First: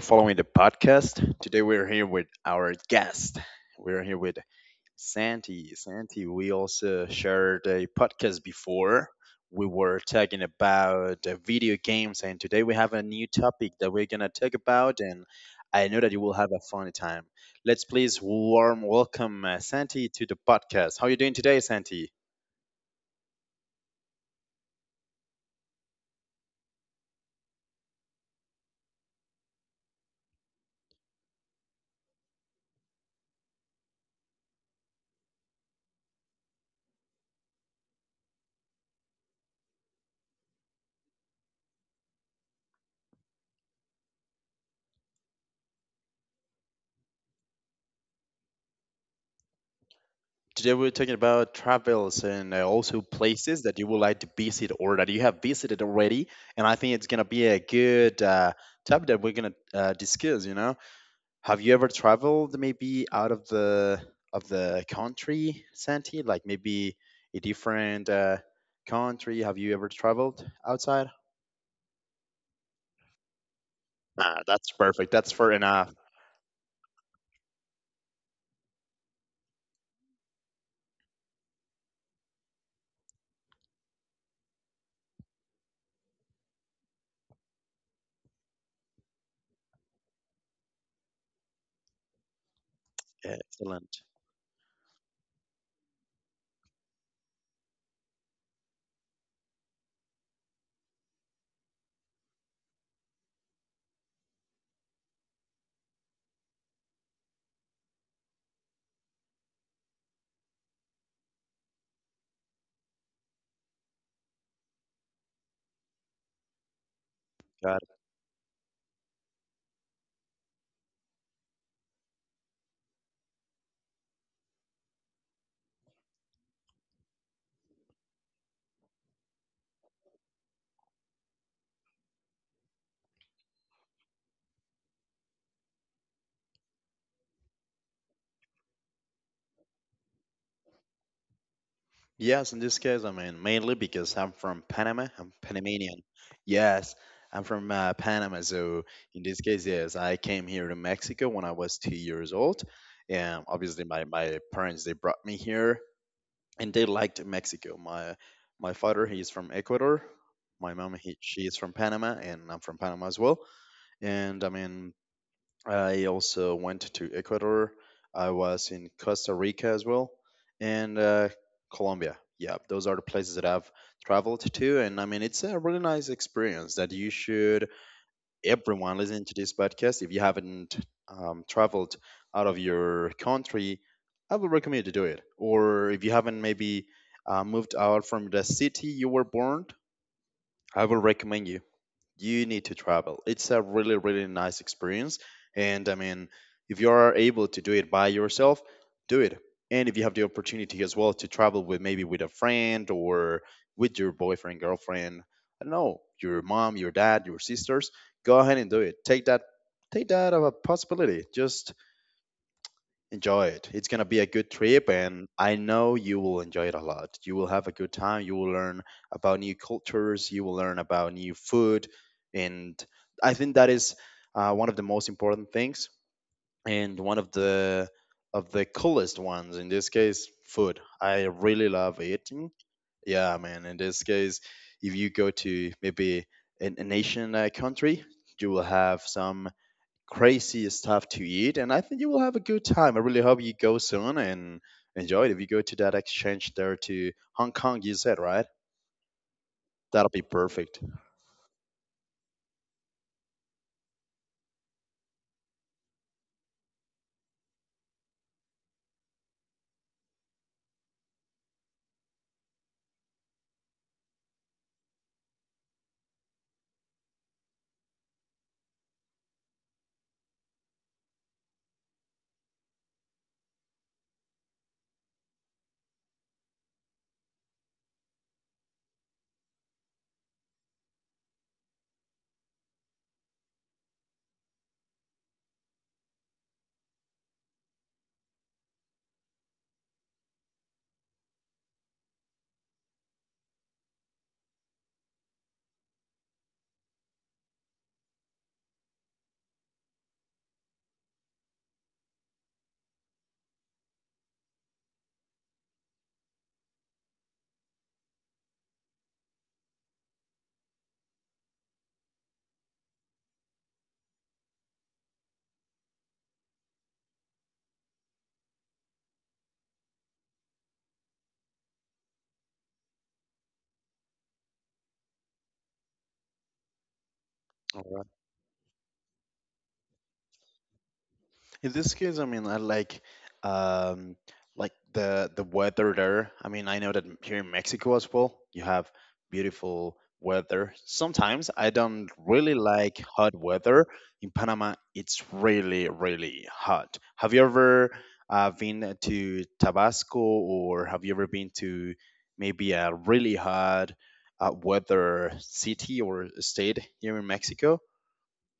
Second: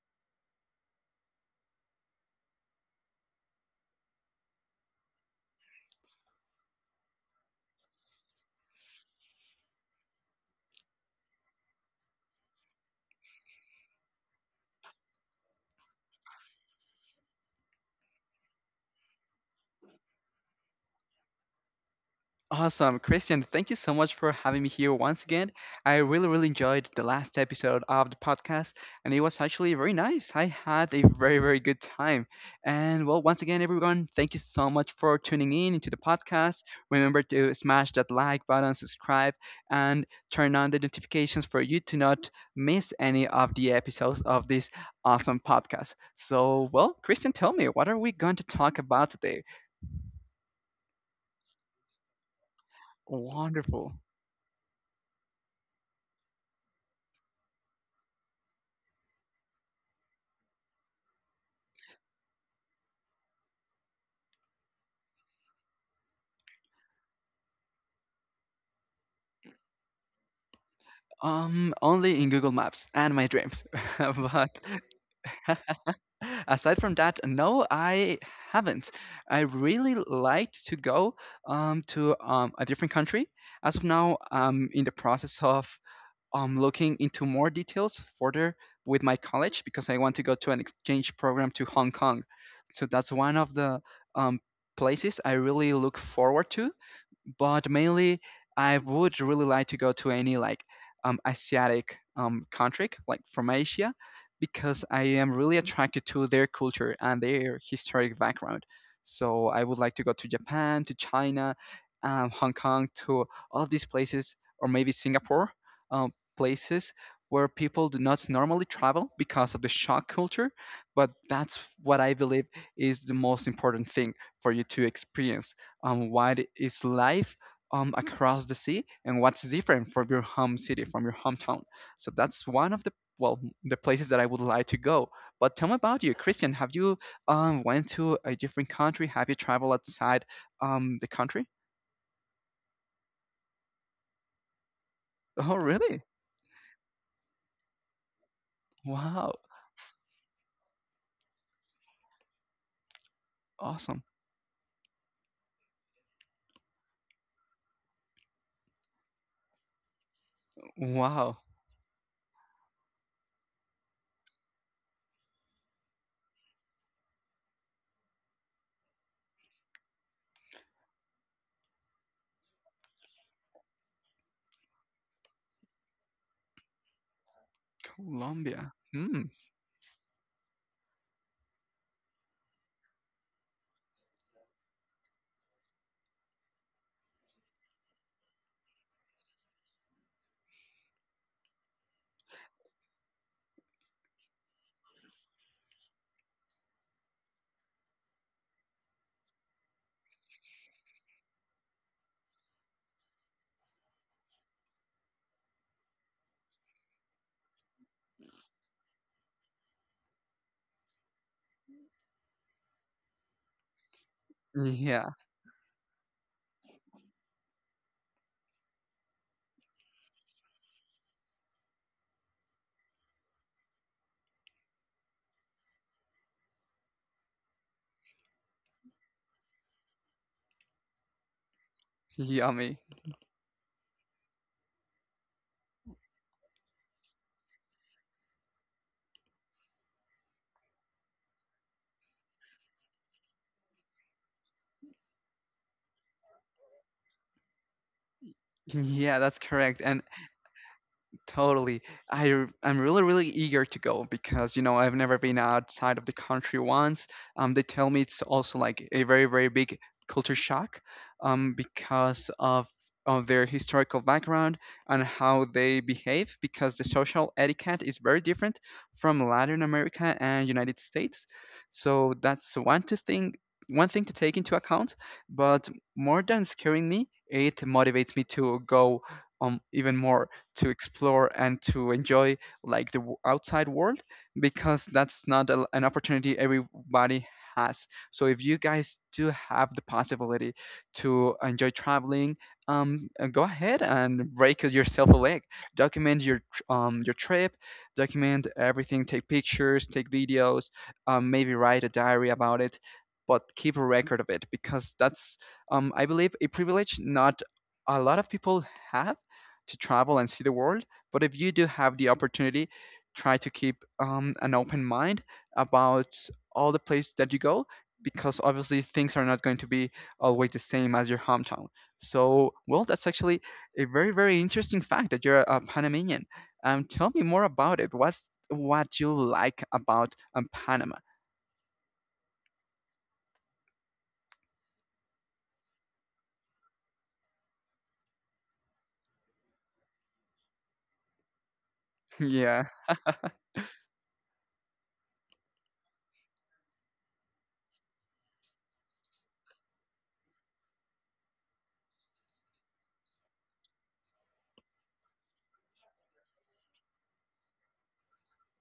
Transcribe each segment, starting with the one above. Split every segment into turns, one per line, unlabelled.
following the podcast. Today, we're here with our guest. We're here with Santi. Santi, we also shared a podcast before. We were talking about video games, and today we have a new topic that we're going to talk about, and I know that you will have a fun time. Let's please warm welcome Santi to the podcast. How are you doing today, Santi?
Awesome. Christian, thank you so much for having me here once again. I really, really enjoyed the last episode of the podcast, and it was actually very nice. I had a very, very good time. And well, once again, everyone, thank you so much for tuning in into the podcast. Remember to smash that like button, subscribe, and turn on the notifications for you to not miss any of the episodes of this awesome podcast. So, well, Christian, tell me, what are we going to talk about today?
Today we're talking about travels and also places that
Wonderful.
you would like to visit or that you have visited already. And I think it's gonna be a good topic that we're gonna discuss. You know, have you ever traveled maybe out of the country, Santi? Like maybe a different country? Have you ever traveled outside?
Only in Google Maps and my dreams.
Ah,
But
that's perfect. That's fair enough.
aside from that, no, I haven't. I really like to go to a different country. As of now, I'm in the process of I'm looking into more details further with my college because I want to go to an exchange program to Hong Kong. So that's one of the
Excellent.
um, places I really look forward to. But mainly, I would really like to go to any like Asiatic country, like from Asia, because I am really attracted to their culture and their historic background. So I would like to go to Japan, to China, Hong Kong, to all these places, or maybe Singapore. Uh, Places where people do not normally travel because of the shock culture. But that's what I believe is the most important thing for you to experience. What is life across the sea and what's different from your home city, from your hometown. So that's one of the, the places that I would like to go. But tell me about you, Christian. Have you went to a different country? Have you traveled outside the country?
Yes, in this case, I mean, mainly because I'm from Panama. I'm
Oh, really?
Panamanian. Yes, I'm from Panama. So, in
Wow.
this case, yes, I came here to Mexico when I was two years old. And obviously,
Awesome.
my parents, they brought me here and they liked Mexico. My father, he's from Ecuador. My mom,
Wow.
she is from Panama, and I'm from Panama as well. And I mean, I also went to Ecuador. I was in Costa Rica as well and Colombia. Yeah, those are the places that I've traveled to. And I mean, it's a really nice experience that you should,
Colombia.
everyone
Hmm.
listening to this podcast, if you haven't traveled out of your country, I would recommend to do it. Or if you haven't maybe moved out from the city you were born, I will recommend you need to travel. It's a really, really nice experience. And I mean, if you are able to do it by yourself, do it. And if you have the opportunity as well to travel with maybe with a friend or with your boyfriend, girlfriend, I don't know, your mom, your dad, your sisters, go ahead and do it. Take that of a possibility. Just enjoy it. It's gonna be a good trip,
Yeah.
and I know you will enjoy it a lot. You will have a good time. You will learn about new cultures. You will learn about new food, and I think that is one of the most important things, and one of the coolest ones in this case, food. I really love eating.
Yummy.
Yeah, man. In this case, if you go to maybe a nation, a country, you will have some crazy stuff to eat. And I think you will have a good time. I really hope you go soon and enjoy it. If you go to that exchange there to Hong Kong, you said, right?
Yeah, that's correct. And
That'll be perfect.
totally. I'm really, really eager to go because you know I've never been outside of the country once. They tell me it's also like a very, very big culture shock, because of their historical background and how they behave because the social etiquette is very different from Latin America and United States. So that's one thing to take into account. But more than scaring me, it motivates me to go even more to explore and to enjoy like outside world because that's not an opportunity everybody has, so if you guys do have the possibility to enjoy traveling, go ahead and break yourself a leg, document your trip, document everything, take pictures, take videos, maybe write a diary about it, but keep a record of it because that's, I believe, a privilege not a lot of people have, to travel and see the world. But if you do have the opportunity, try to keep an open mind about all the places that you go because obviously things are not going to be always the same as your hometown. So, well, that's actually a very, very interesting fact that you're a Panamanian. Tell me more about
All
it.
right.
What's what you like about Panama?
In this case, I mean, I um like the weather there. I mean, I know that here in Mexico as well, you have beautiful weather. Sometimes I don't really
Yeah.
like hot weather. In Panama, it's really, really hot. Have you ever been to Tabasco or have you ever been to maybe a really hot weather city or state here in Mexico?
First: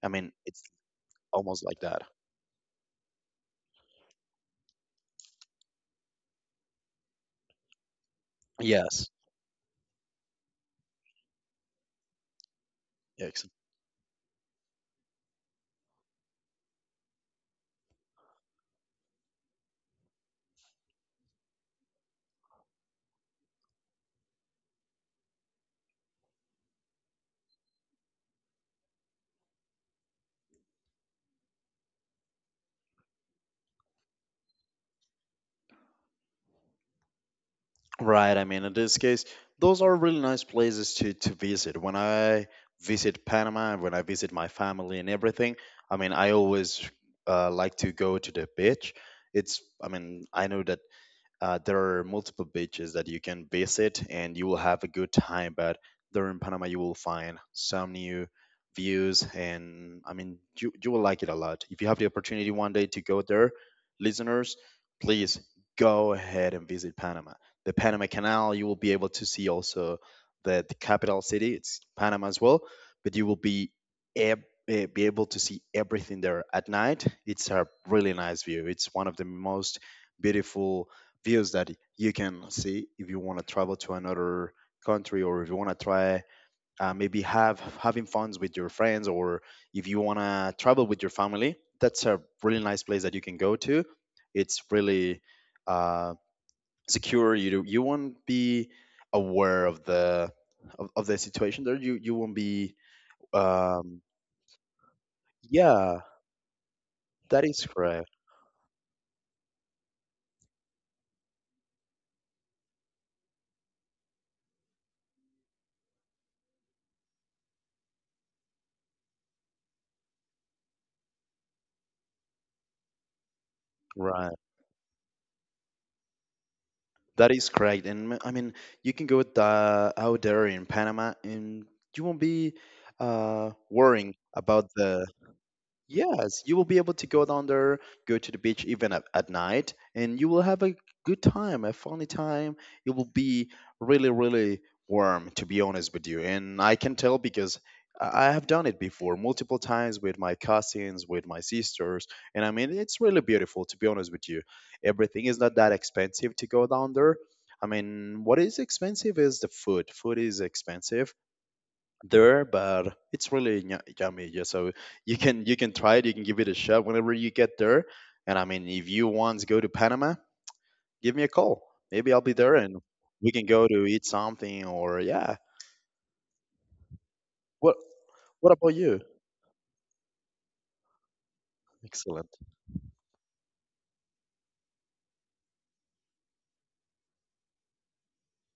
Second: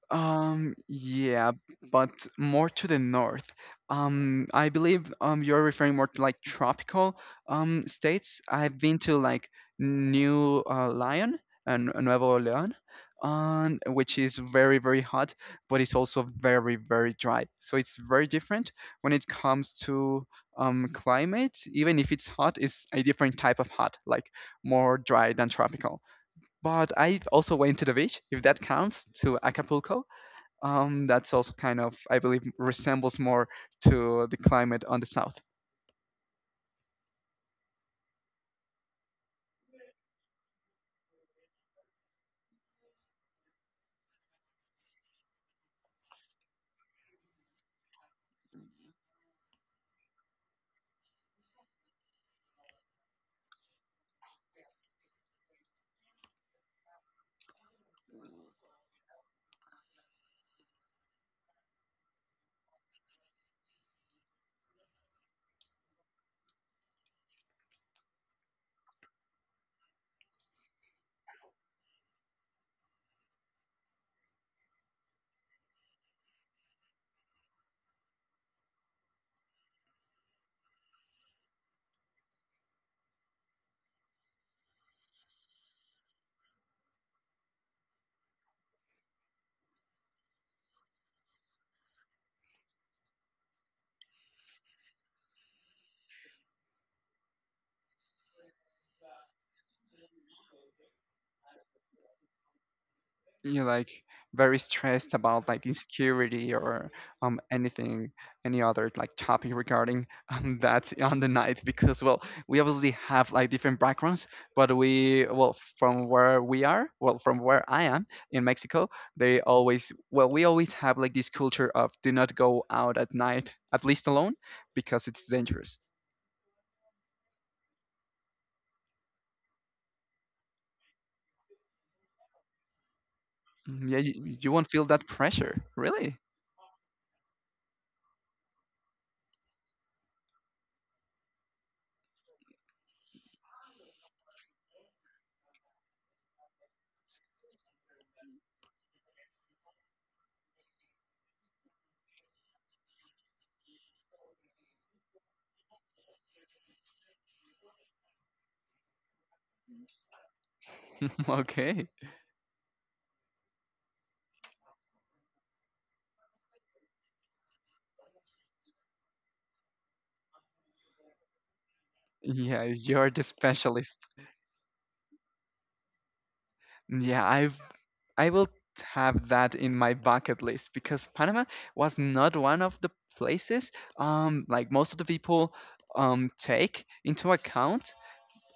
I mean, it's
Yeah,
almost like that.
but more to the north. I believe you're referring more to like tropical states. I've been
Yes.
to like New Lyon and Nuevo León,
Yeah,
which is very, very hot, but it's also very, very dry. So it's very different when it comes to climate. Even if it's hot, it's a different type of hot, like more dry than tropical. But I also went to the beach, if that counts, to Acapulco. That's also kind of, I believe, resembles more to the climate on the south.
right, I mean, in this case, those are really nice places to visit. When I visit Panama and when I visit my family and everything, I mean, I always like to go to the beach. It's, I mean, I know that there are multiple beaches that you can visit and you will have a good time. But during Panama, you will find some new views, and I mean, you will like it a lot. If you have the opportunity one day to go there, listeners, please go ahead and visit Panama. The Panama Canal, you will be able to see also the capital city, it's Panama as well, but you will be be able to see everything there at night. It's a really nice view. It's one of the most beautiful views that you can see if you want to travel to another country or if you want to try maybe have having funs with your friends or if you want to travel with your family. That's a really nice place that you can go to. It's really uh, secure. You won't be aware of the of the situation there. You won't be
You're like
um
very stressed about like
yeah,
insecurity or
that is correct.
anything, any other like topic regarding that on the night because, well, we obviously have like different backgrounds, but we, well, from where we are, well, from where I am in Mexico, they always, well, we always have like this culture of do not go out at night, at least
Right.
alone, because it's dangerous.
That is correct. And I mean, you can go out there in Panama and you won't be
Mm, yeah,
worrying
you
about
won't feel
the,
that pressure. Really?
yes, you will be able to go down there, go to the beach even at night, and you will have a good time, a funny time. It will be really, really warm, to be honest with you. And I can tell because I have done it before multiple times with my cousins, with my sisters. And I mean, it's really beautiful, to be honest with you. Everything is not that expensive to go down there. I mean, what is expensive is the food. Food is expensive
Okay.
there, but it's really yummy. Yeah, so you can try it. You can give it a shot whenever you get there. And I mean, if you want to go to Panama, give me a call. Maybe I'll be there,
Yeah,
and
you're the
we can go to
specialist.
eat something. Or yeah,
Mm, yeah,
what
I will
what about you?
have that in my bucket list because Panama was
Excellent.
not one of the places like most of the people take into account.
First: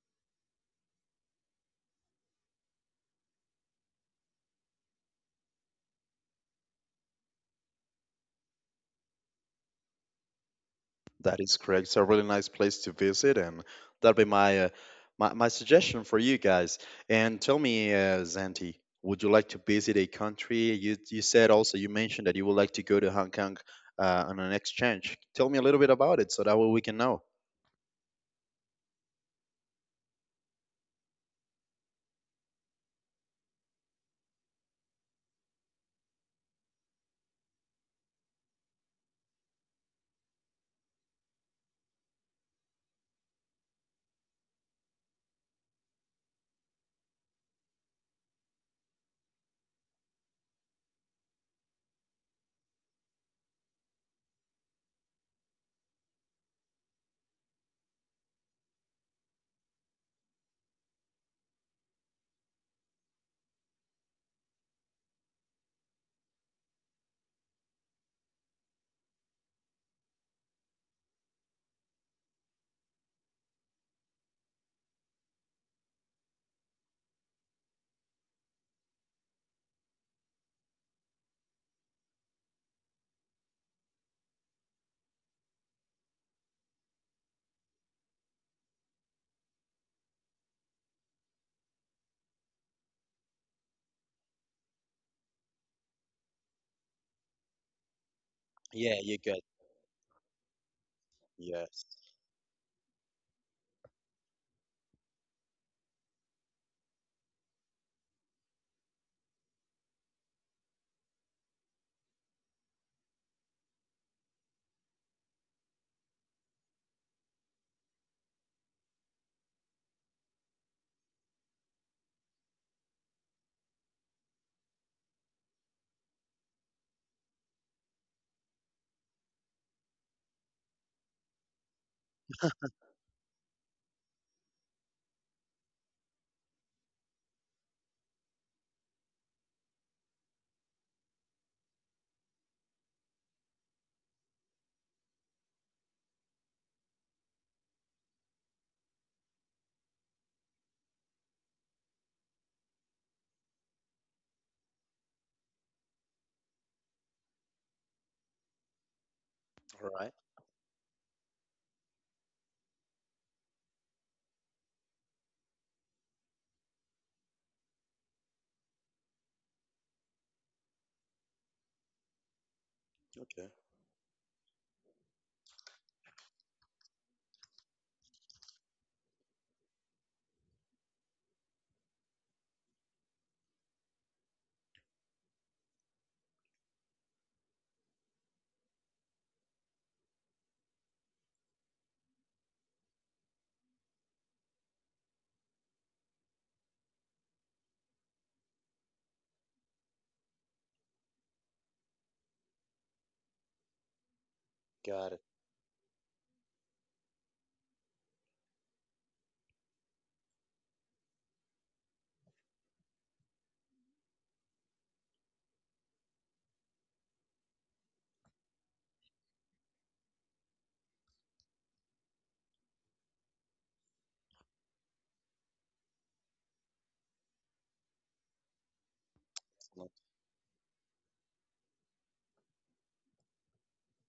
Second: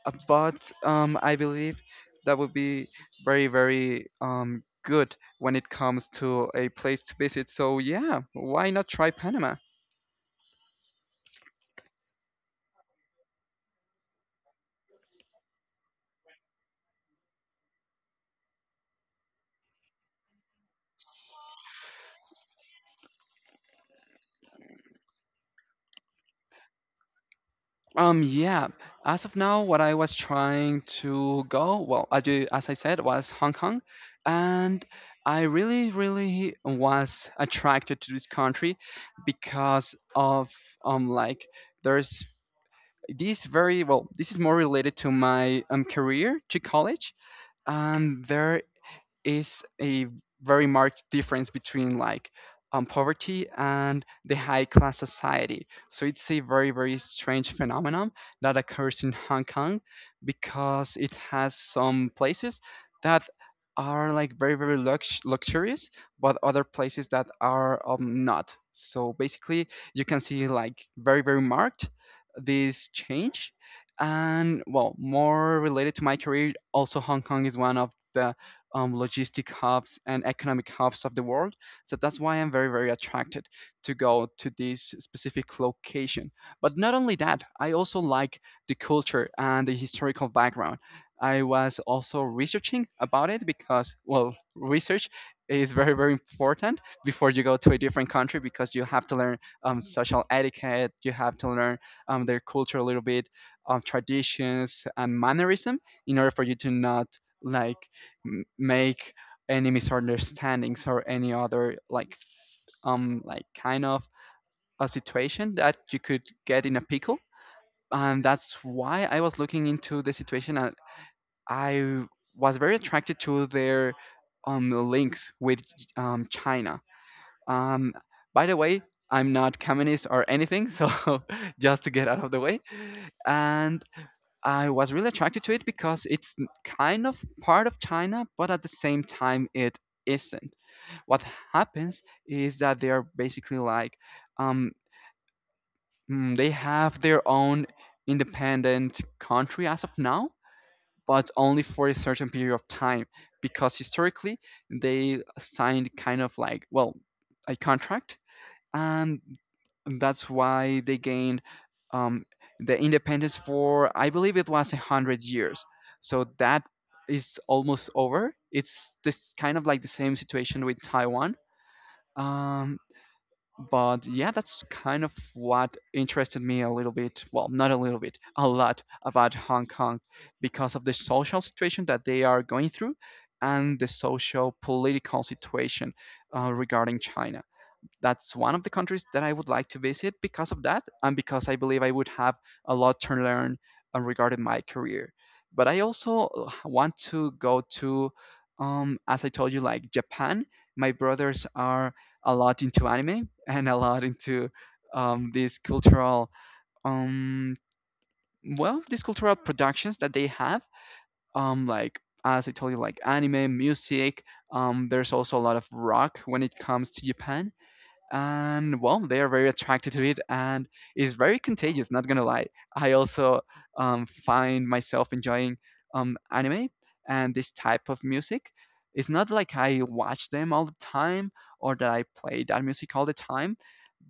But I believe that would be very, very good when it comes to a place to visit. So yeah, why not try Panama?
That is correct. It's a really nice place to visit, and that'd be my my suggestion for you guys. And tell me, Zanti, would you like to visit a country? You said also you mentioned that you would like to go to Hong Kong on an exchange. Tell me a little bit about it, so that way we can know.
Yeah. As of now, what I was trying to go, well, as you, as I said, was Hong Kong, and I really, really was attracted to this country because of, like, there's this, this is more related to my career, to college, and there is a very marked difference between like poverty and the high class society. So it's a very, very strange phenomenon that occurs in Hong Kong because it has some places that are like very, very luxurious, but other places that are not. So basically, you can see like very, very marked this change. And well, more related to my career, also Hong Kong is one of the logistic hubs and economic hubs of the world. So that's why I'm very, very attracted to go to this specific location. But not only that, I also like the culture and the historical background. I was also researching about it because, well, research is very, very important before you go to a different country because you
Yeah,
have to
you
learn
got
social etiquette, you have to learn
yes.
their culture a little bit, traditions and mannerism in order for you to not like make any misunderstandings or any other like kind of a situation that you could get in a pickle, and that's why I was looking into the situation and I was very attracted to their links with China. um by the way, I'm not communist or anything, so just to get out of the way. And I was really attracted to it because kind of part of China, but at the same time, it isn't. What happens is that they are basically like, um, they have their own independent country as of now, but only for a certain period of time because historically they signed kind of like, well, a contract, and
All right.
that's why they gained um, the independence for I believe it was 100 years. So that is almost over. It's this kind of like the same situation with Taiwan. Um,
Okay,
but yeah, that's kind of what interested me a little bit. Well, not a little bit, a lot, about Hong Kong because of the social situation that they are going through and the social political situation regarding China. That's one of the countries that I would like to visit because of that, and because I believe I would have a lot to learn regarding my career. But I also want to go to, as I told you, like Japan. My brothers are a lot into anime and a lot into
got it.
these um, these cultural productions that they have. Like as I told you, like anime, music. There's also a lot of rock when it comes to Japan, and well, they are very attracted to it, and it's very contagious, not gonna lie. I also find myself enjoying anime and this type of music. It's not like I watch them all the time or that I play that music all the time,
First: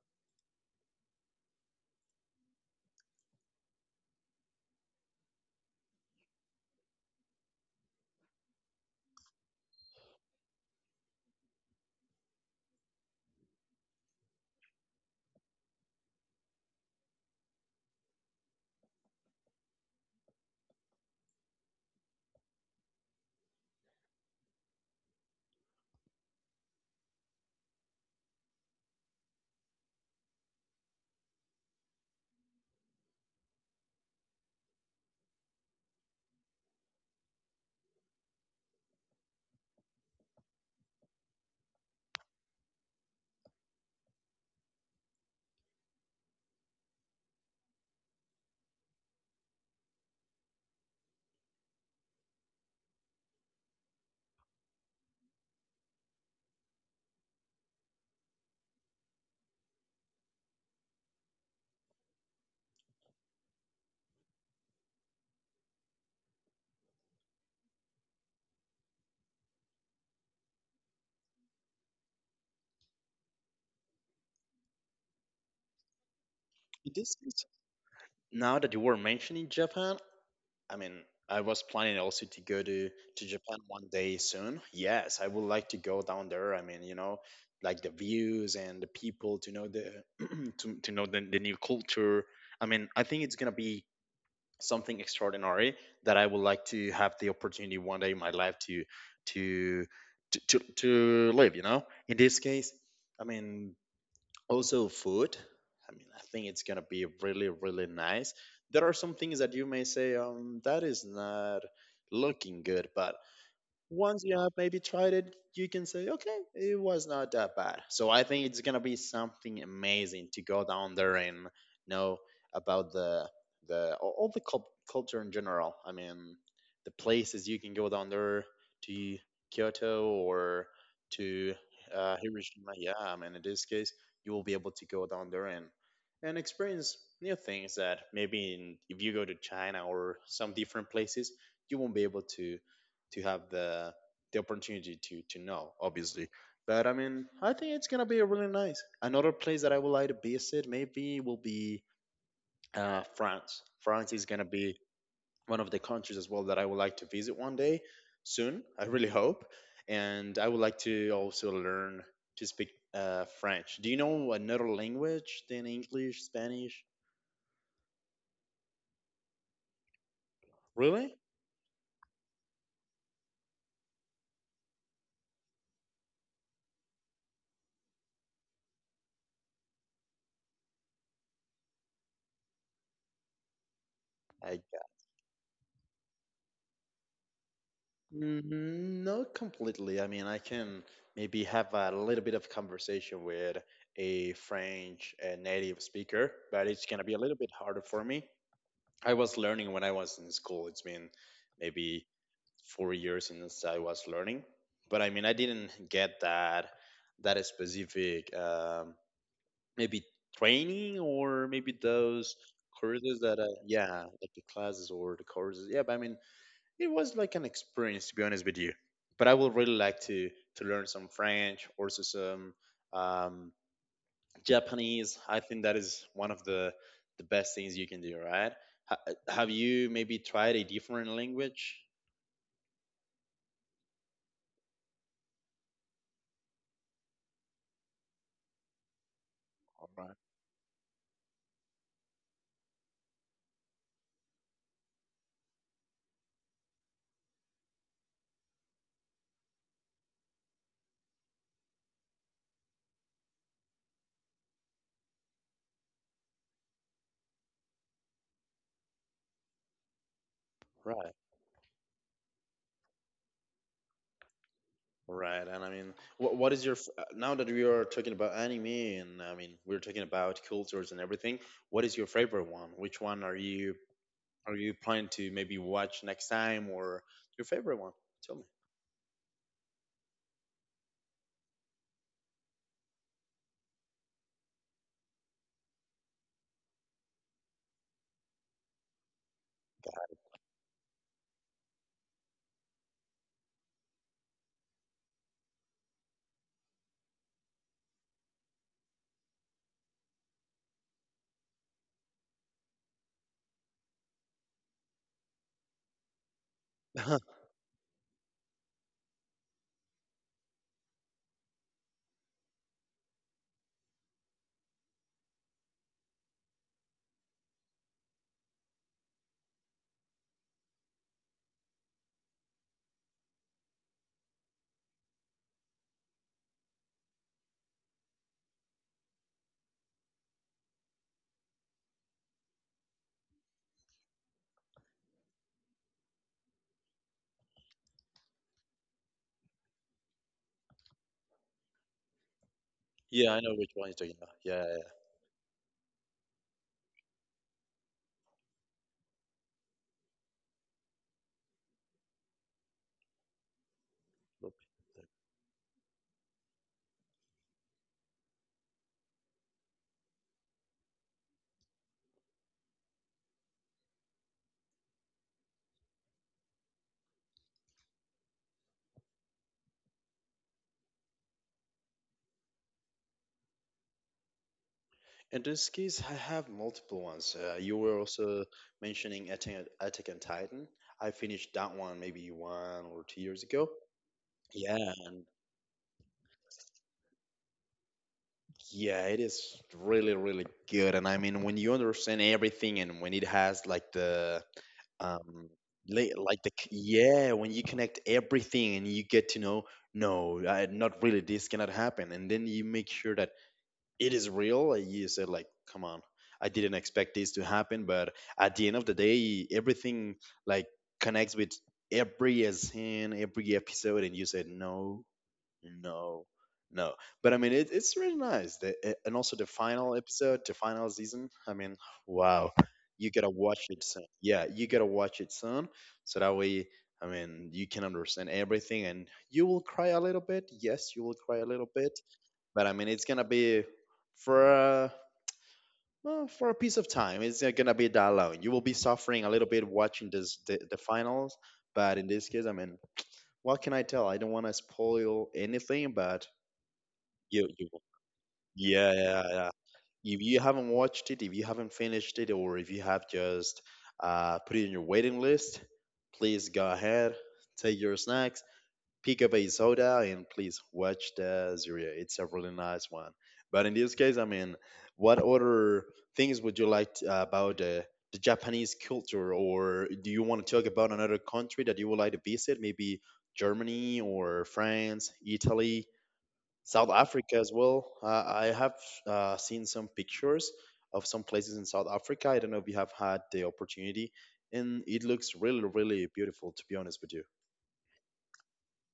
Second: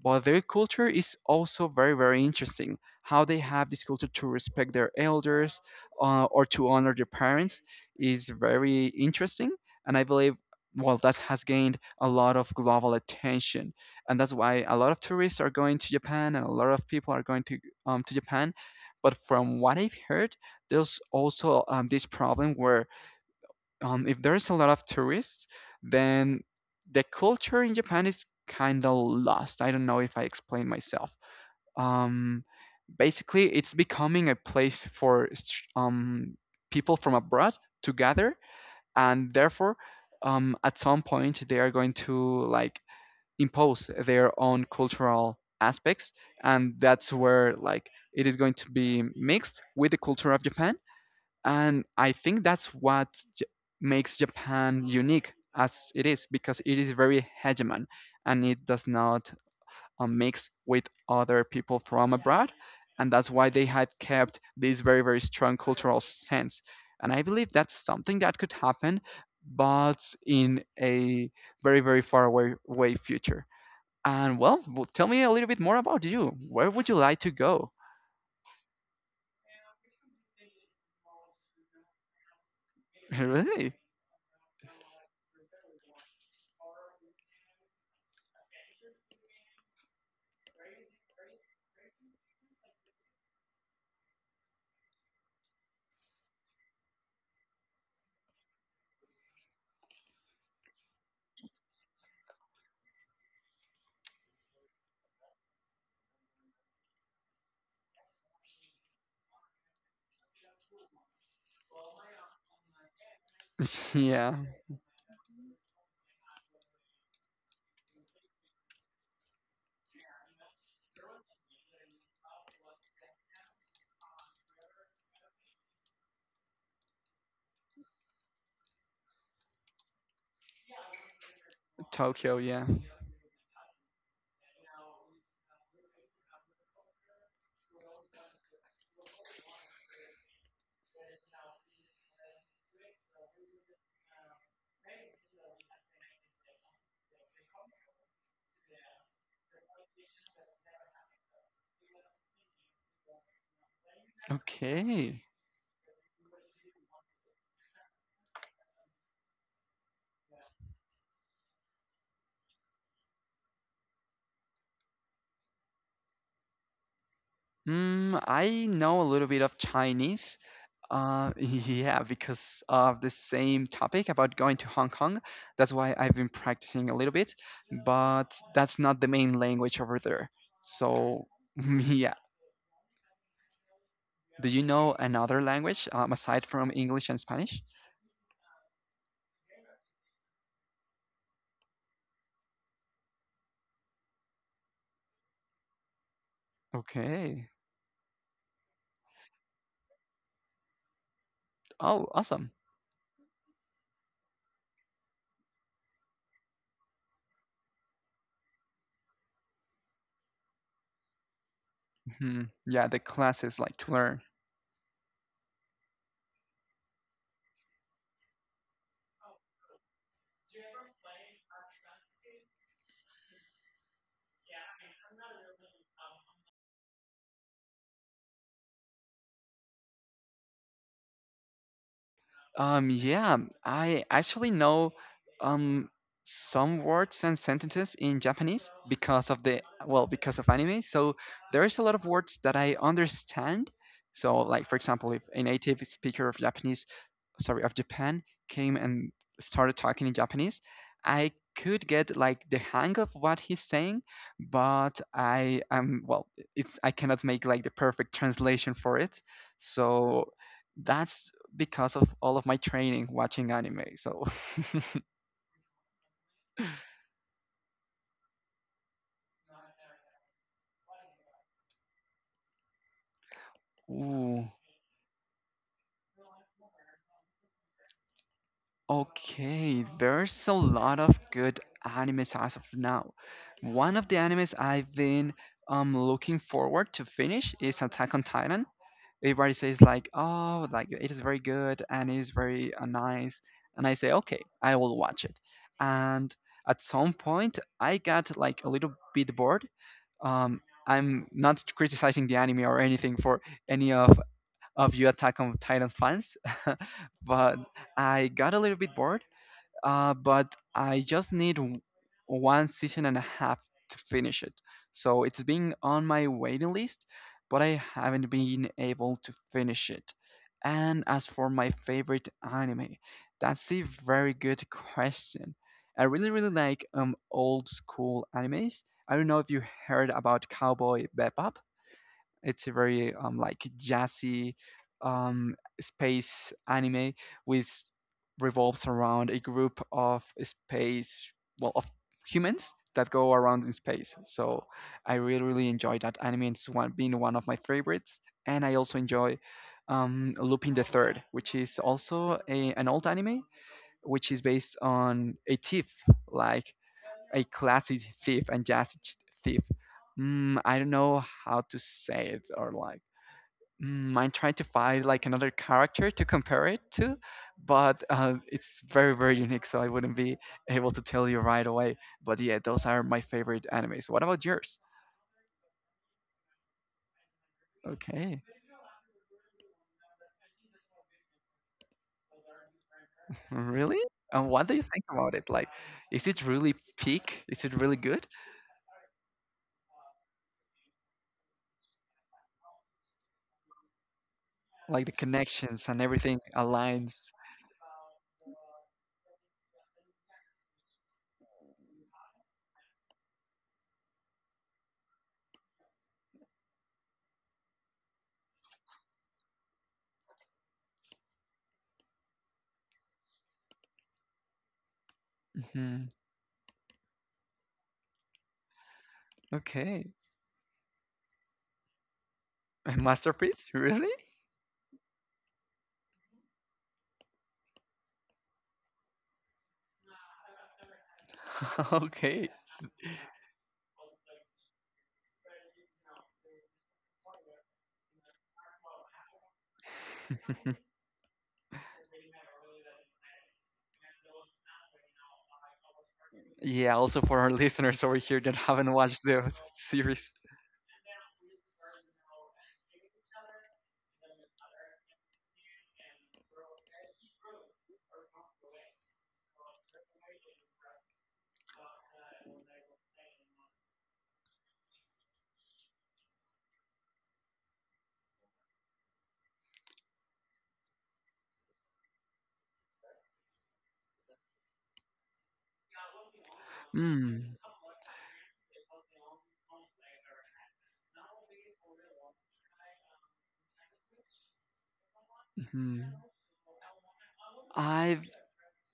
but their culture is also very, very interesting, how they have this culture to respect their elders or to honor their parents is very interesting, and I believe, well, that has gained a lot of global attention, and that's why a lot of tourists are going to Japan and a lot of people are going to, to Japan. But from what I've heard, there's also this problem where, if there's a lot of tourists, then the culture in Japan is kind of lost. I don't know if I explained myself. Um, Basically, it's becoming a place for people from abroad to gather, and therefore, at some point, they are going to like impose their own cultural aspects, and that's where like it is going to be mixed with the culture of Japan, and I think that's what J- makes Japan unique as it is because it is very hegemon and it does not mix with other people from abroad, and that's why they had kept this very, very strong cultural sense, and I believe that's something that could happen, but in a very, very far away way future. And well, tell me a little bit more about you. Where would you
It is.
like to go?
Now that you were mentioning Japan, I mean, I was planning also to go to Japan
Really?
one day soon. Yes, I would like to go down there. I mean, you know, like the views and the people to know the to know the new culture. I mean, I think it's gonna be something extraordinary that I would like to have the opportunity one day in my life to to live. You know, in this case, I mean, also food. I mean I think it's gonna be really really nice. There are some things that you may say that is not looking good, but once
Yeah,
you have maybe tried it, you can say, okay, it was not that bad. So I think it's gonna be something amazing to go down there and know about the all the culture in general. I mean, the places you can go down there to Kyoto or to
Tokyo, yeah.
Hiroshima. Yeah, I mean, in this case, you will be able to go down there and experience new things that maybe if you go to China or some different places, you won't be able to have the opportunity to know, obviously. But I mean, I think it's gonna be really nice. Another place that I would like to visit maybe will be France. France is gonna be
Okay.
one of the countries as well that I would like to visit one day soon. I really hope, and I would like to also learn to speak French. Do you know another language than English, Spanish?
Mm, I know a little bit of Chinese.
Really?
Yeah, because of the same topic about going to Hong Kong. That's why I've been practicing a little bit, but that's not the main language over there. So, yeah. Do you know another language aside from English and Spanish?
Mm, not completely. I mean, I can maybe have a little bit of conversation with a French native speaker, but it's gonna be a little
Okay.
bit harder for me. I was learning when I was in school. It's been maybe
Oh, awesome.
four years since I was learning, but I mean, I didn't get that specific maybe training or maybe those
Mhm. Yeah, the
courses that
classes like to
yeah,
learn.
like the classes or the courses. Yeah, but I mean, it was like an experience, to be honest with you. But I would really like to learn some French, also some um, Japanese. I think that is one of the best things you can do, right? Have you maybe tried a different language?
Yeah, I actually know um some words and sentences in Japanese because of
All right,
because of anime. So there is a lot of words that I understand. So like for example, if a native speaker of Japanese sorry of Japan came and started talking in Japanese, I could get like the hang of what he's saying, but it's I cannot make like the perfect translation for it. So
right,
that's because of all of my training watching anime. So,
right. And I mean, what is your now that we are talking about anime and I mean we're talking about cultures and everything, what is your favorite one? Which one
ooh,
are you planning to maybe watch next time or your favorite one? Tell me.
okay, there's a lot of good animes as of now. One of the animes I've been looking forward to finish is Attack on Titan. Everybody says like, oh, like it is very good and it is very nice. And I say, okay, I will watch it. And at some point, I got like a little bit bored. Um, I'm not criticizing the anime or anything for any of, of you Attack on Titan fans, but I got a little bit bored but I just need one season and a half to finish it. So it's been on my waiting list, but I haven't been able to finish it. And as for my favorite anime, that's a very good question. I really, really like old school animes. I don't know if you heard about Cowboy Bebop. It's a very like jazzy um, space anime which revolves around a group of well, of humans that
Yeah,
go
I know
around
which
in
one you're talking
space.
about. Yeah,
So
yeah,
I really, really enjoy that anime. It's one been one of my favorites, and I also enjoy Lupin the Third, which is also an old anime, which is
yeah.
based on a thief, like a classy thief and jazzy thief. Mm, I don't know how to say it or like. Mm, I'm trying to find like another character to compare it to, but it's very very unique, so I wouldn't be able to tell you right away. But yeah, those are my favorite animes. What about yours?
In this case, I have multiple ones. You were
Okay,
also mentioning Attack on Titan. I finished that one maybe one or two years ago.
really? And what do you
Yeah.
think about it? Like, is it really peak? Is it really good?
Yeah, it is really, really good. And I mean, when you understand everything and when it has like the,
Like the
um,
connections and
li-
everything
like the, c- yeah,
aligns.
when you connect everything and you get to know, no, I, not really, this cannot happen. And then you make sure that it is real. Like you said, like, come on, I didn't expect this to happen, but at the end of the day, everything like connects with every scene, every episode, and you said no,
Hmm.
no, no. But I mean, it's really nice, and also the final
Okay,
episode, the final season. I mean, wow,
a
you gotta
masterpiece,
watch it soon.
really?
Yeah, you gotta watch it soon, so that way. I mean, you can understand everything, and you will cry a little bit. Yes, you will cry a little bit,
Okay.
but I mean, it's gonna be for for a piece of time. It's not gonna be that long. You will be suffering a little bit watching the finals. But in this case, I mean, what can I tell? I don't want to spoil anything, but
Yeah, also for
you
our
you
listeners over here that haven't
yeah, yeah,
watched
yeah.
the
If
series.
you haven't watched it, if you haven't finished it, or if you have just put it in your waiting list, please go ahead, take your snacks, pick up a soda and please watch the series. It's a really nice one. But in this case, I mean, what other things would you like to, about the Japanese culture, or do you want to talk about another country that you would like to visit? Maybe Germany or France, Italy, South Africa as
Mm,
well. I have seen some pictures of some places in South Africa. I don't know if you have had the opportunity, and it looks really, really
mhm.
beautiful. To be honest with you,
I've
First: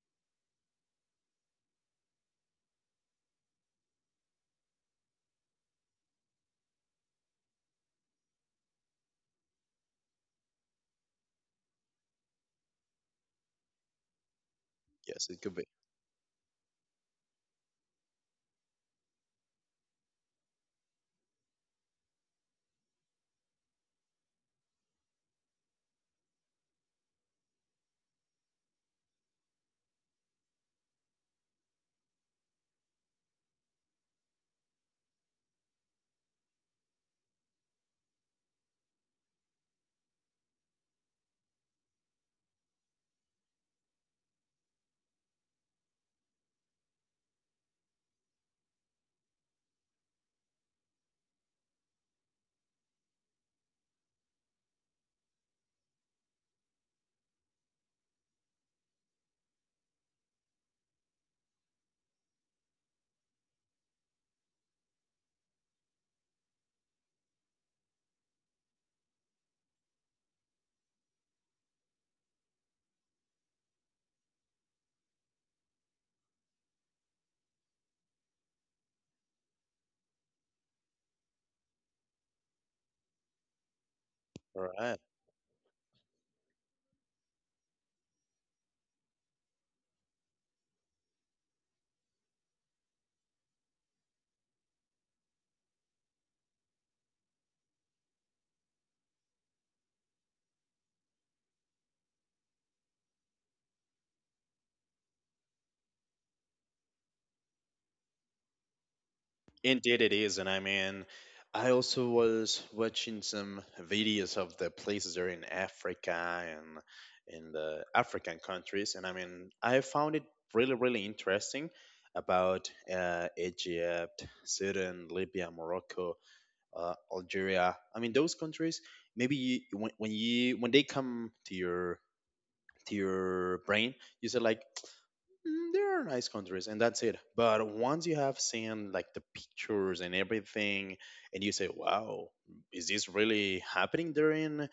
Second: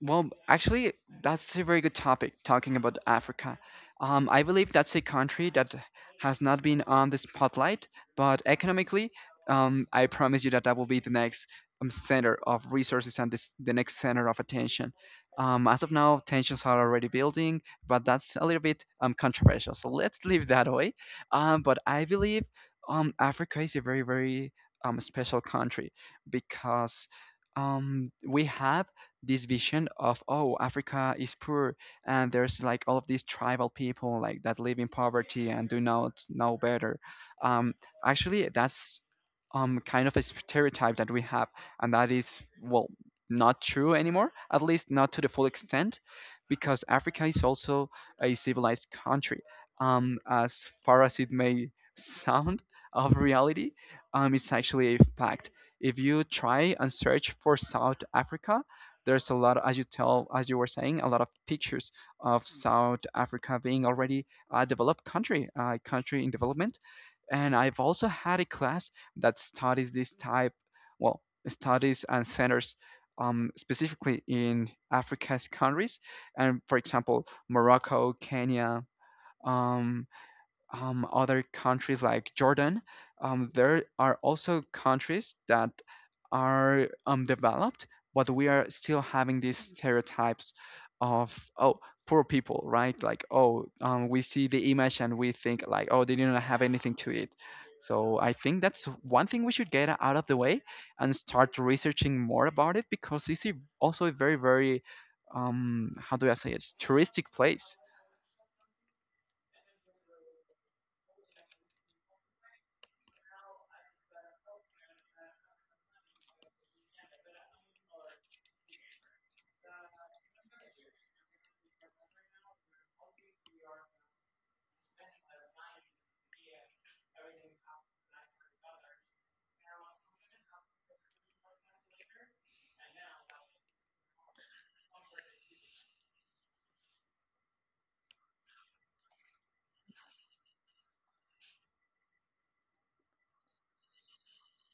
Actually, that's a very good topic talking about Africa. I believe that's a country that has not been on the spotlight, but economically, I promise you that that will be the next center of resources and the next center of attention.
yes, it could be.
As of now, tensions are already building, but that's a little bit controversial. So let's leave that away. But I believe Africa is a very, very special country because we have this vision of, oh, Africa is poor and there's like all of these tribal people like that live in poverty and do not know better. um Actually, that's kind of a stereotype that we have, and that is, well, not true anymore, at least not to the full extent, because Africa is also a civilized country, as far as it may sound of reality. It's actually a fact. If you try and search for South Africa, there's a lot, as you were saying, a lot of pictures of South Africa being already a developed country, a country in development. And I've also had a class that studies this well, studies and centers specifically in Africa's countries, and for example, Morocco, Kenya, um, other countries like Jordan, there are also
All right.
countries that are developed, but we are still having these stereotypes of, oh, poor people, right? Like, oh, we see the image and we think, like, oh, they didn't have anything to eat. So I think that's one thing we should get out of the way and start researching more about it because it's also a very, very, how do I say it, touristic place.
Indeed, it is. And I mean, I also was watching some videos of the places there in Africa and in the African countries. And I mean, I found it really, really interesting about Egypt, Sudan, Libya, Morocco, Algeria. I mean, those countries, maybe you, when they come to your brain, you say like, mm, there are nice countries, and that's it. But once you have seen like the pictures and everything, and you say, "Wow, is this really happening there in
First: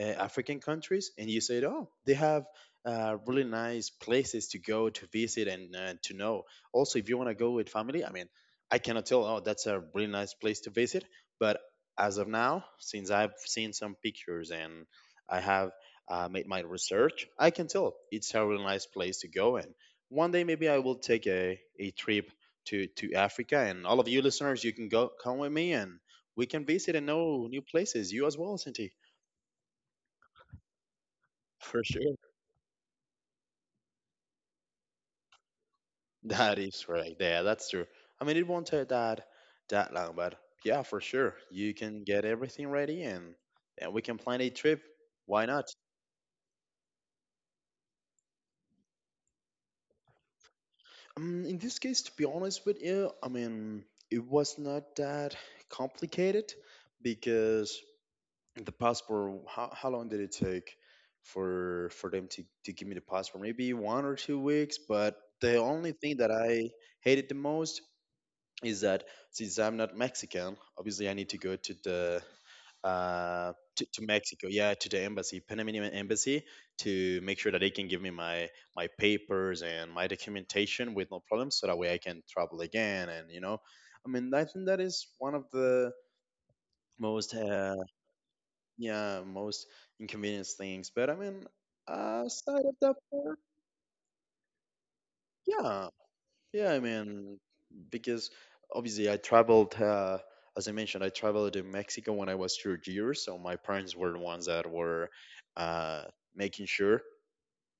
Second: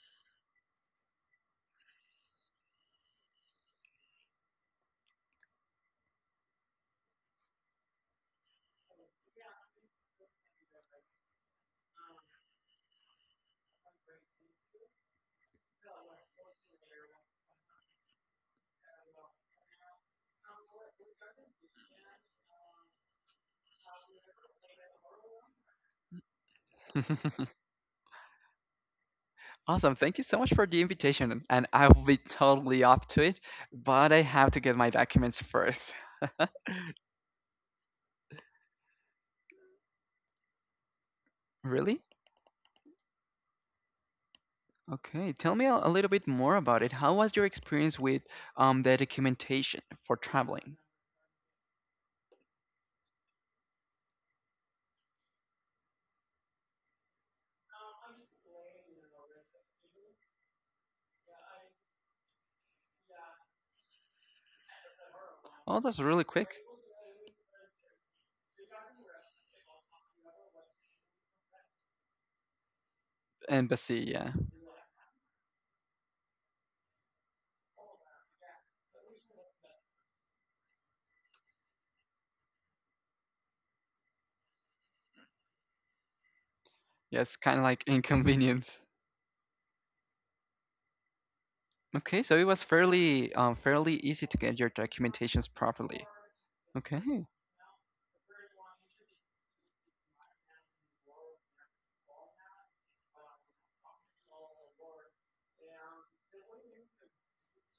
African countries?" And you say, "Oh, they have really nice places to go to visit and to know." Also, if you want to go with family, I mean, I cannot tell. Oh, that's a really nice place to visit. But as of now, since I've seen some pictures and I have made my research, I can tell it's a really nice place to go, and one day maybe I will take a trip to Africa, and all of you listeners, you can go come with me and we can visit and know new places. You as well, Cinti.
Awesome. Thank you so much for the invitation. And
For
I will
sure.
be totally up to it, but I have to get my documents first.
That is right. Yeah, that's true. I mean, it won't take that long, but yeah, for sure. You can
Really?
get everything ready, and we can plan a trip.
Okay.
Why
Tell
not?
me a little bit more about it. How was your experience with the documentation for traveling?
In this case, to be honest with you, I mean it was not that complicated because the passport, how long did it take for them to give me the passport? Maybe one or two weeks. But the
Oh,
only
that's
thing
really
that
quick.
I hated the most is that since I'm not Mexican, obviously I need to go to the to
Embassy, yeah.
Mexico, yeah, to the embassy, Panamanian embassy, to make sure that they can give me my my papers and my documentation with no problem so that way I can travel again, and you know, I mean, I think that is one of the
Yeah,
most
it's kind of like inconvenience.
yeah, most inconvenience things. But I mean,
Okay, so it was
aside of that
fairly
part,
fairly easy to get your documentations
yeah,
properly.
yeah. I
Okay.
mean, because obviously I traveled, as I mentioned, I traveled to Mexico when I was 2 years, so my parents were the ones that were uh, making sure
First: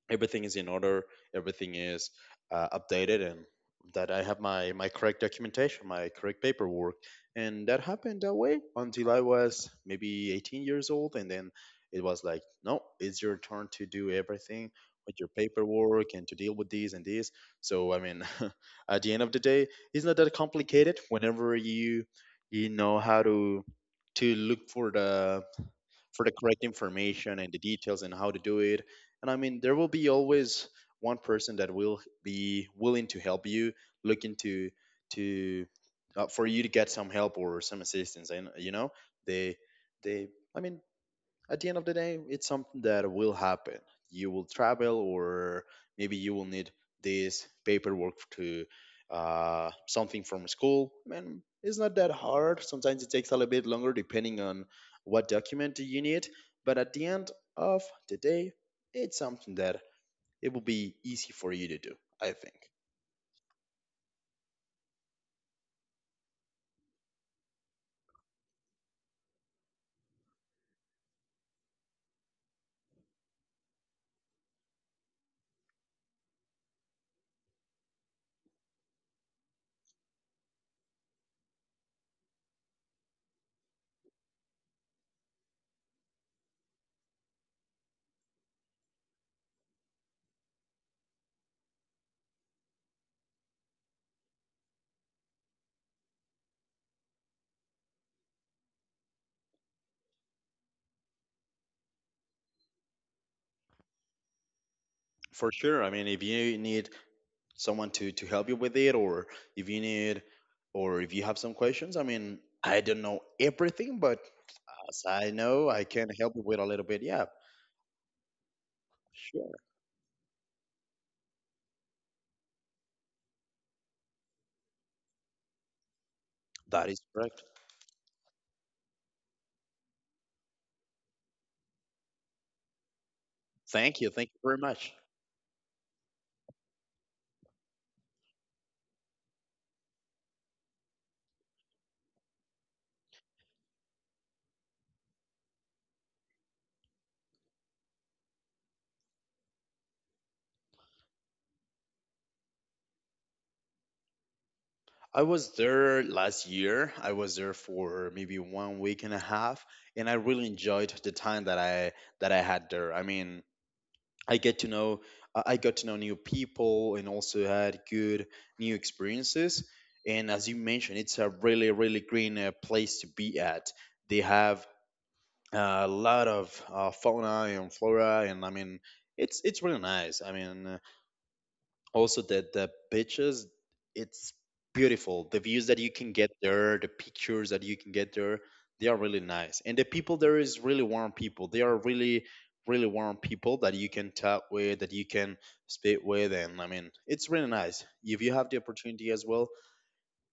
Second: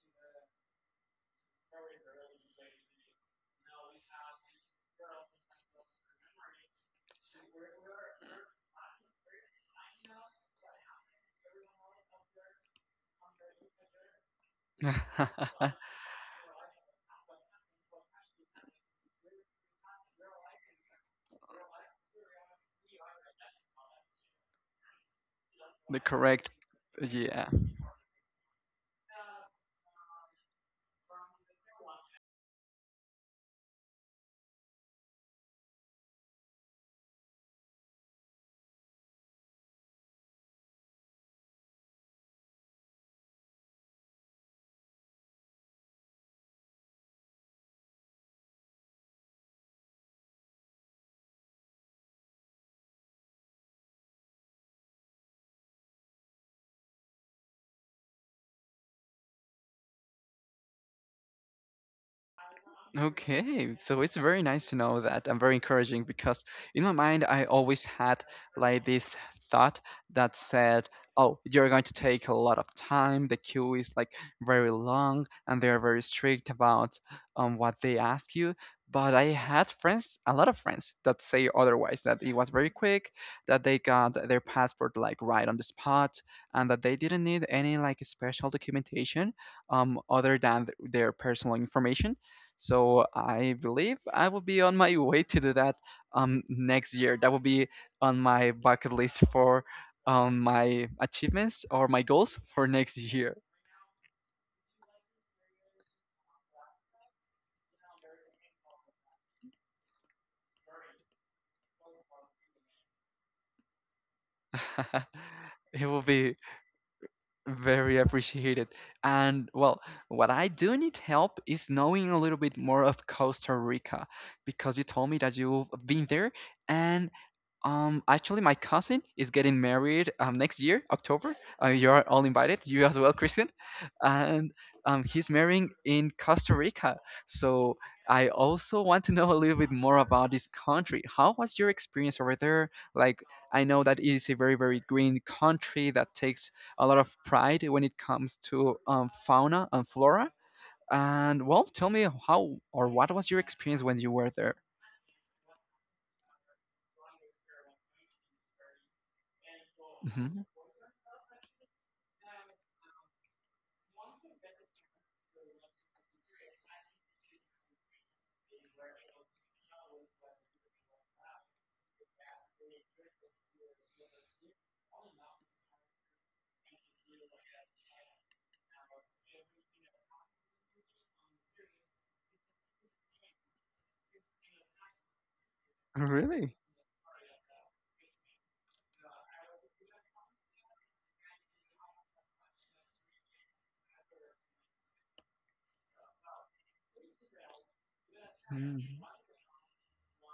everything is in order, everything is updated, and that I have my my correct documentation, my correct paperwork, and that happened that way until I was maybe 18 years old, and then it was like, no, it's your turn to do everything with your paperwork and to deal with these and these, so I mean, at the end of the day, it's not that complicated whenever you you know how to look
The
for the
correct,
correct information
yeah.
and the details and how to do it. And I mean, there will be always one person that will be willing to help you, looking to for you to get some help or some assistance. And you know, they they I mean, at the end of the day, it's something that will happen. You will travel, or maybe you will need this paperwork to something from school. Man, it's not that hard. Sometimes it takes a little bit longer depending on what document you need. But at the end of the day, it's something that it will be easy for you to do, I think.
Okay, so it's very nice to know that and very encouraging because in my mind I always had like this thought that said, "Oh, you're going to take a lot of time. The queue is like very long, and they are very strict about what they ask you." But I had friends, a lot of friends, that say otherwise, that it was very quick, that they got their passport like right on the spot, and that they didn't need any like special documentation other than their personal information, so I believe I will be on my way to do that next year. That will be on my bucket list for my achievements or my goals for next year.
For sure. I mean, if you need someone to help you with it, or if you need, or if you have some questions, I mean, I don't know everything, but as I know, I
It will
can help
be
you with a little bit. Yeah,
very appreciated. And
sure.
well, what I do need help is knowing a little bit more of Costa Rica because you told me that you've been there
That is
and.
correct.
Actually, my cousin is getting married next year, October. You are all invited, you as well, Christian.
Thank you. Thank you
And
very much.
he's marrying in Costa Rica. So I also want to know a little bit more about this country. How was your experience over there? Like, I know that it is a very, very green country that takes a lot of pride when it comes to fauna and flora. And well, tell me how or what was your experience when you were there?
I was there last year. I was there for maybe one week and a half, and I really
Hmm.
enjoyed the time that I had there. I mean, I get to know I got to know new people and also had good new experiences. And as you mentioned, it's a really really green place to be at. They have a lot of fauna and flora, and I mean it's really nice, I mean, also the beaches, it's beautiful, the views that you can get
Really?
there, the pictures that you can get there, they are really nice, and the people there is really warm people, they are really really warm people that you can talk with, that you can speak with, and I mean it's really nice. If you have the opportunity as well,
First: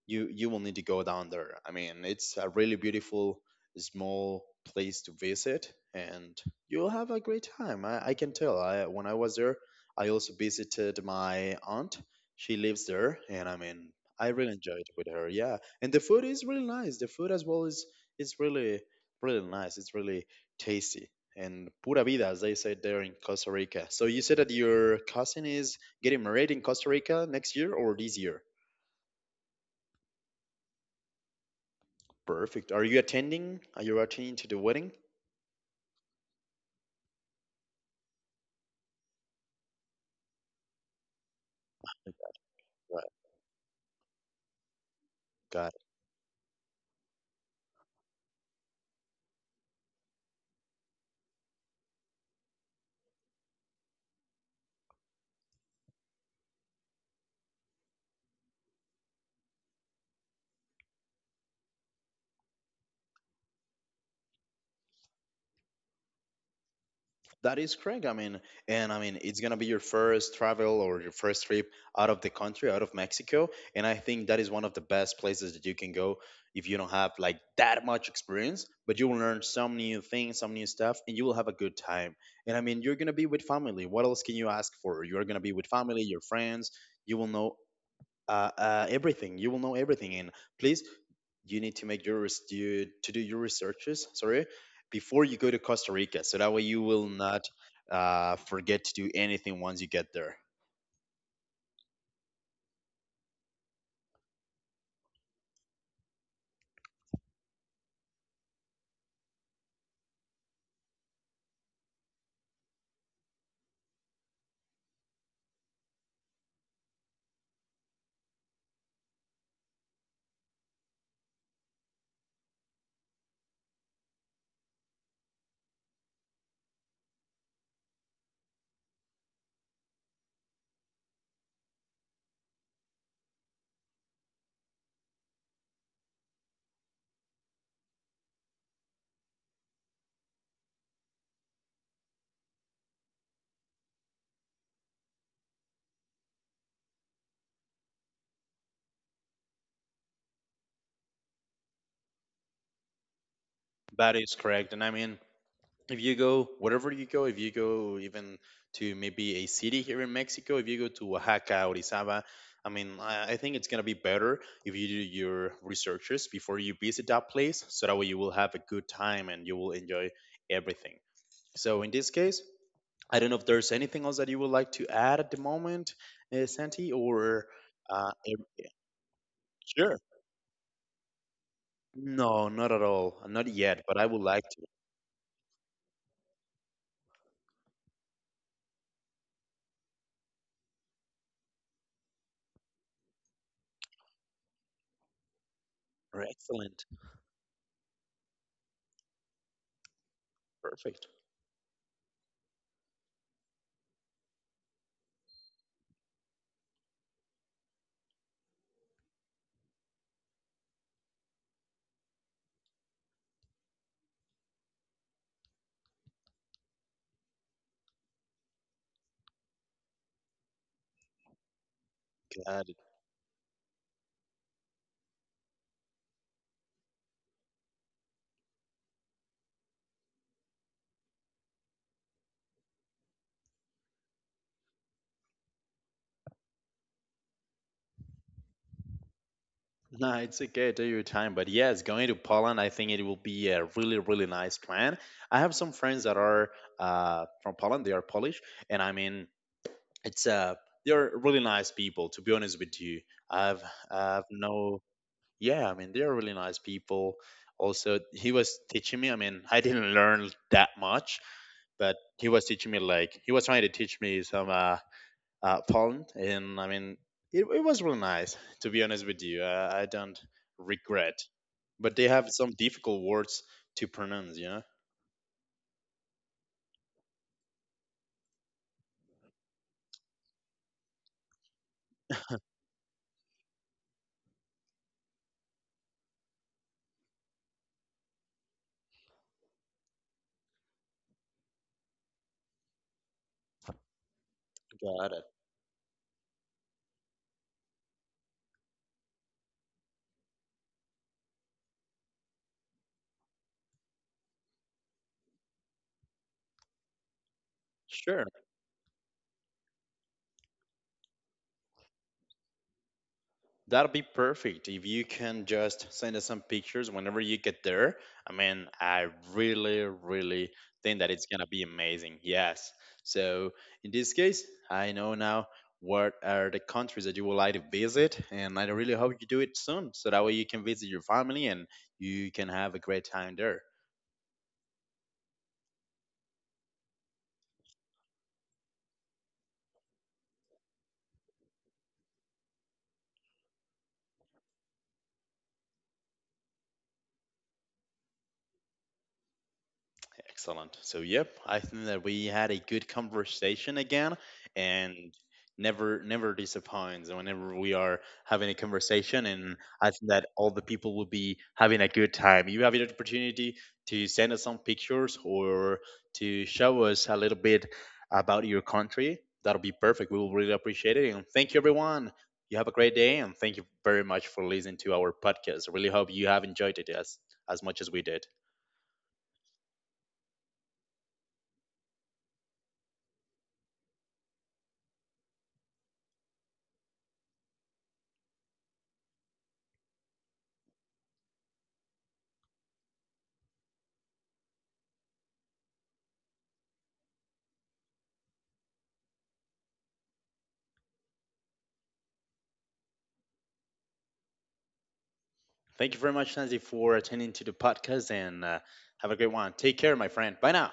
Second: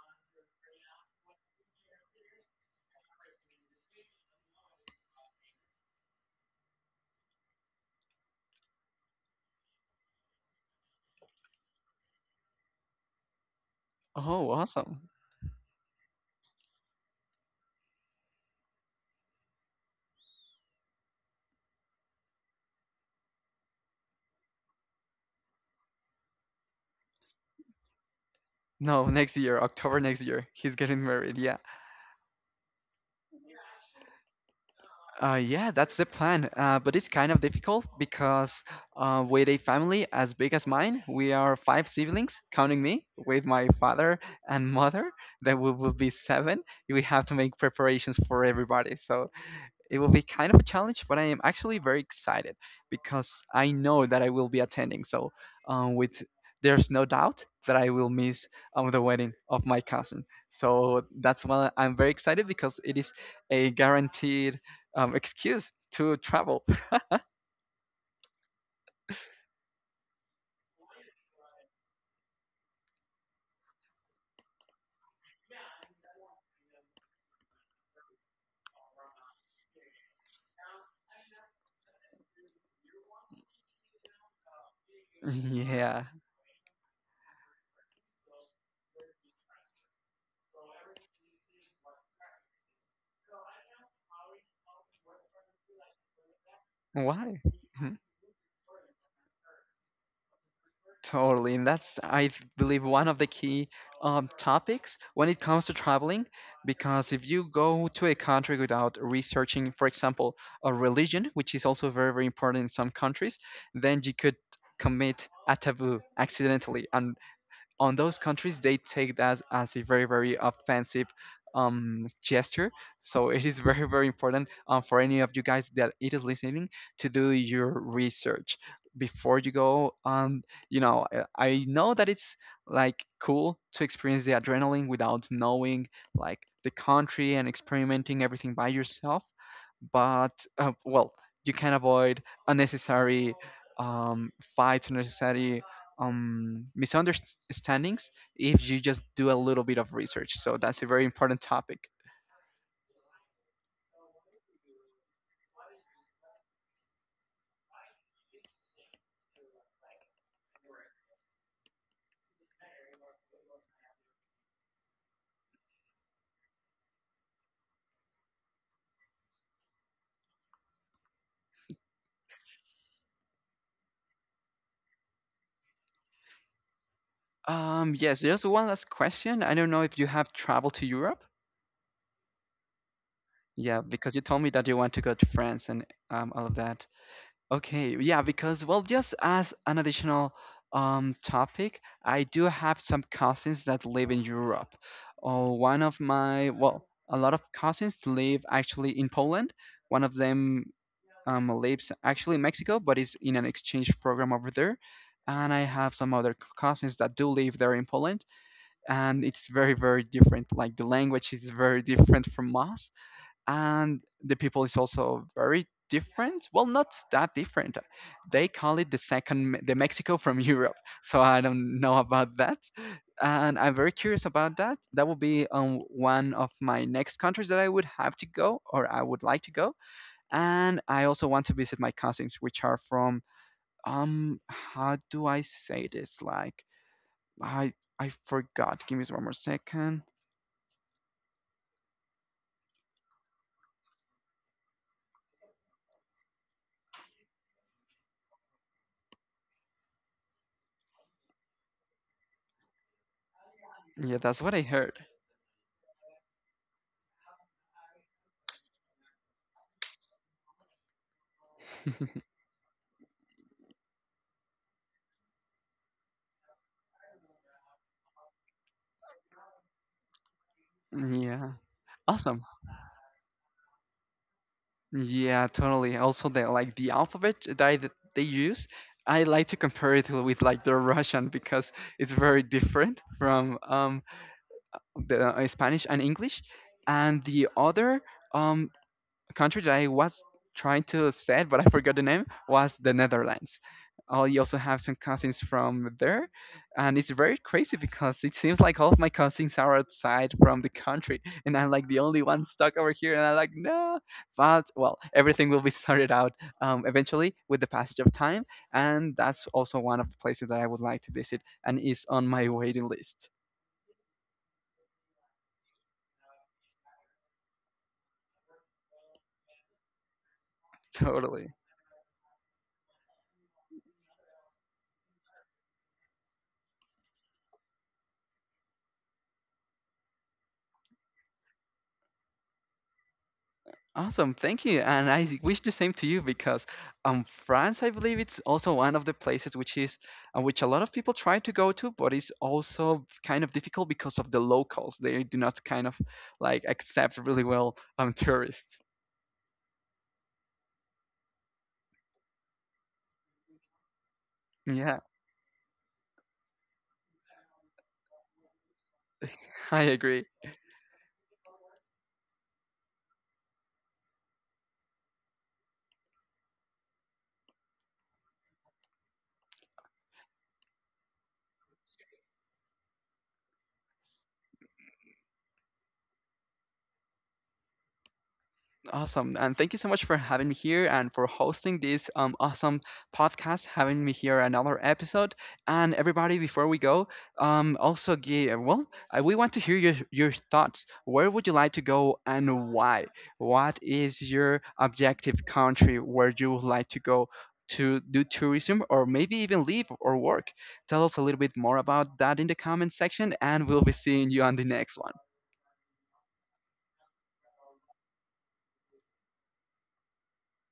you will need to go down there. I mean, it's a really beautiful small place to visit, and you'll have a great time. I can tell. I when I was there, I also visited my aunt. She lives there, and I mean, I
Oh,
really enjoyed
awesome.
with her. Yeah, and the food is really nice. The food as well is really really nice. It's really tasty. And pura vida, as they say there in Costa Rica. So you said that your cousin is getting married in Costa Rica next year or this year?
No, next year, October next year, he's getting married. Yeah.
Perfect. Are you attending? Are you attending to the wedding?
Yeah, that's the plan. But it's kind of difficult because with a family as big as mine, we are five
Okay.
siblings, counting
Right.
me, with my father and mother, then we
Got it.
will be seven. We have to make preparations for everybody. So it will be kind of a challenge, but I am actually very excited because I know that I will be attending. So, with there's no doubt that I will miss the wedding of my cousin. So that's why I'm very excited because it is a guaranteed excuse to travel.
That is correct. I mean, and I mean, it's gonna be your first travel or your first trip out of the country, out of Mexico, and I think that is one of the best places that you can go if you don't have like that much experience, but you will learn some new things, some new stuff, and you will have a good time. And I mean, you're gonna be with family. What else can you ask for? You're gonna be with family,
Yeah.
your friends. You will know everything. You will know everything. And please, you need to make your to do your researches. Sorry, before you go to Costa Rica, so that way you will
Why?
not forget to do anything once you get there.
Totally, and that's believe one of the key topics when it comes to traveling, because if you go to a country without researching, for example, a religion, which is also very very important in some countries, then you could commit a taboo accidentally, and on those countries they take that as a very very offensive gesture. So it is very very important for any of you guys that it is listening to do your research before you go. I know that it's like cool to experience the adrenaline without knowing like the country and experimenting everything by yourself, but you can avoid unnecessary fights, unnecessary misunderstandings if you just do a little bit of research. So that's a very important topic.
That is correct. And I mean, if you go wherever you go, if you go even to maybe a city here in Mexico, if you go to Oaxaca, Orizaba, I mean, I think it's gonna be better if you do your researches before you visit that place, so that way you will have a good time and you will enjoy everything. So in this case, I don't know if there's anything else that you would like to add at the moment, Santi, or uh,
Yes, just
em-
one last question. I don't know if
sure.
you have traveled to Europe.
No, not at all. Not
Yeah,
yet, but I
because you
would
told
like
me that you want to go to France and all of that. Okay, yeah, because well, just as an additional topic, I do have some cousins that live in Europe. Oh, one of
to. Excellent.
a lot of cousins live actually in Poland. One of them
Perfect.
lives actually in Mexico, but is in an exchange program over there. And I have some other cousins that do live there in Poland, and it's very, very different. Like the language is very different from us, and the people is also very different. Well, not that different. They call it the Mexico from Europe. So I don't know about that,
God.
and I'm very curious about that. That will be one of my next countries that I would have to go, or I would like to go, and I also want to visit my cousins, which are from how do I say this? Like, I I forgot. Give me one more second.
No, it's okay. Take your time. But yes, going to Poland, I think it will be a really, really nice plan. I have some friends that are from Poland. They are Polish, and I mean, it's they're really nice people. To be honest with you, I've
Yeah,
I've
that's what I
no,
heard.
yeah. I mean, they're really nice people. Also, he was teaching me. I mean, I didn't learn that much, but he was teaching me like he was trying to teach me some Poland, and I mean, it was really nice. To be honest with you, I don't regret,
Yeah,
but they have
awesome.
some difficult words to pronounce. You know.
Yeah, totally. Also, the like the alphabet that they use, I like to compare it with like the Russian because it's very different from the Spanish and English, and the other um country that I was trying to say, but I forgot the name, was the Netherlands. I also have some
Got it.
cousins from there, and it's very crazy because it seems like all of my cousins are outside from the country, and I'm like the only one stuck over here, and I'm like, no. But well, everything will be sorted out eventually with the passage of
Sure.
time, and that's also one of the places that I would like to visit, and is on my waiting list.
That will be perfect if you can just send us some pictures whenever you get there. I mean, I really, really think that it's gonna
Totally.
be amazing. Yes. So in this case, I know now what are the countries that you would like to visit, and I really hope you do it soon, so that way you can visit your family and you can have a great time there.
Awesome, thank you, and I wish the same to you because France, I believe, it's also one of the places which is which a lot of people try to go to, but it's also kind of difficult because of the locals. They do not kind of like accept really well tourists.
Excellent. So, yep, I think that we had a good conversation again, and
Yeah,
never disappoints whenever we are having a conversation. And
I
I think
agree.
that all the people will be having a good time. You have the opportunity to send us some pictures or to show us a little bit about your country. That'll be perfect. We will really appreciate it. And thank you, everyone. You have a great day, and thank you very much for listening to our podcast. I really hope you have enjoyed it as much as we did.
Awesome. And thank you so much for having me here and for hosting this awesome podcast, having me here another episode. And everybody, before we go, um, also, give, well, we want to hear your thoughts. Where would you like to go and why? What is your objective country where you would like to go to do tourism or maybe even live or work? Tell us a little bit more about that in the comment section, and we'll be seeing you on the next one.
Thank you very much, Nancy, for attending to the podcast and have a great one. Take care, my friend. Bye now.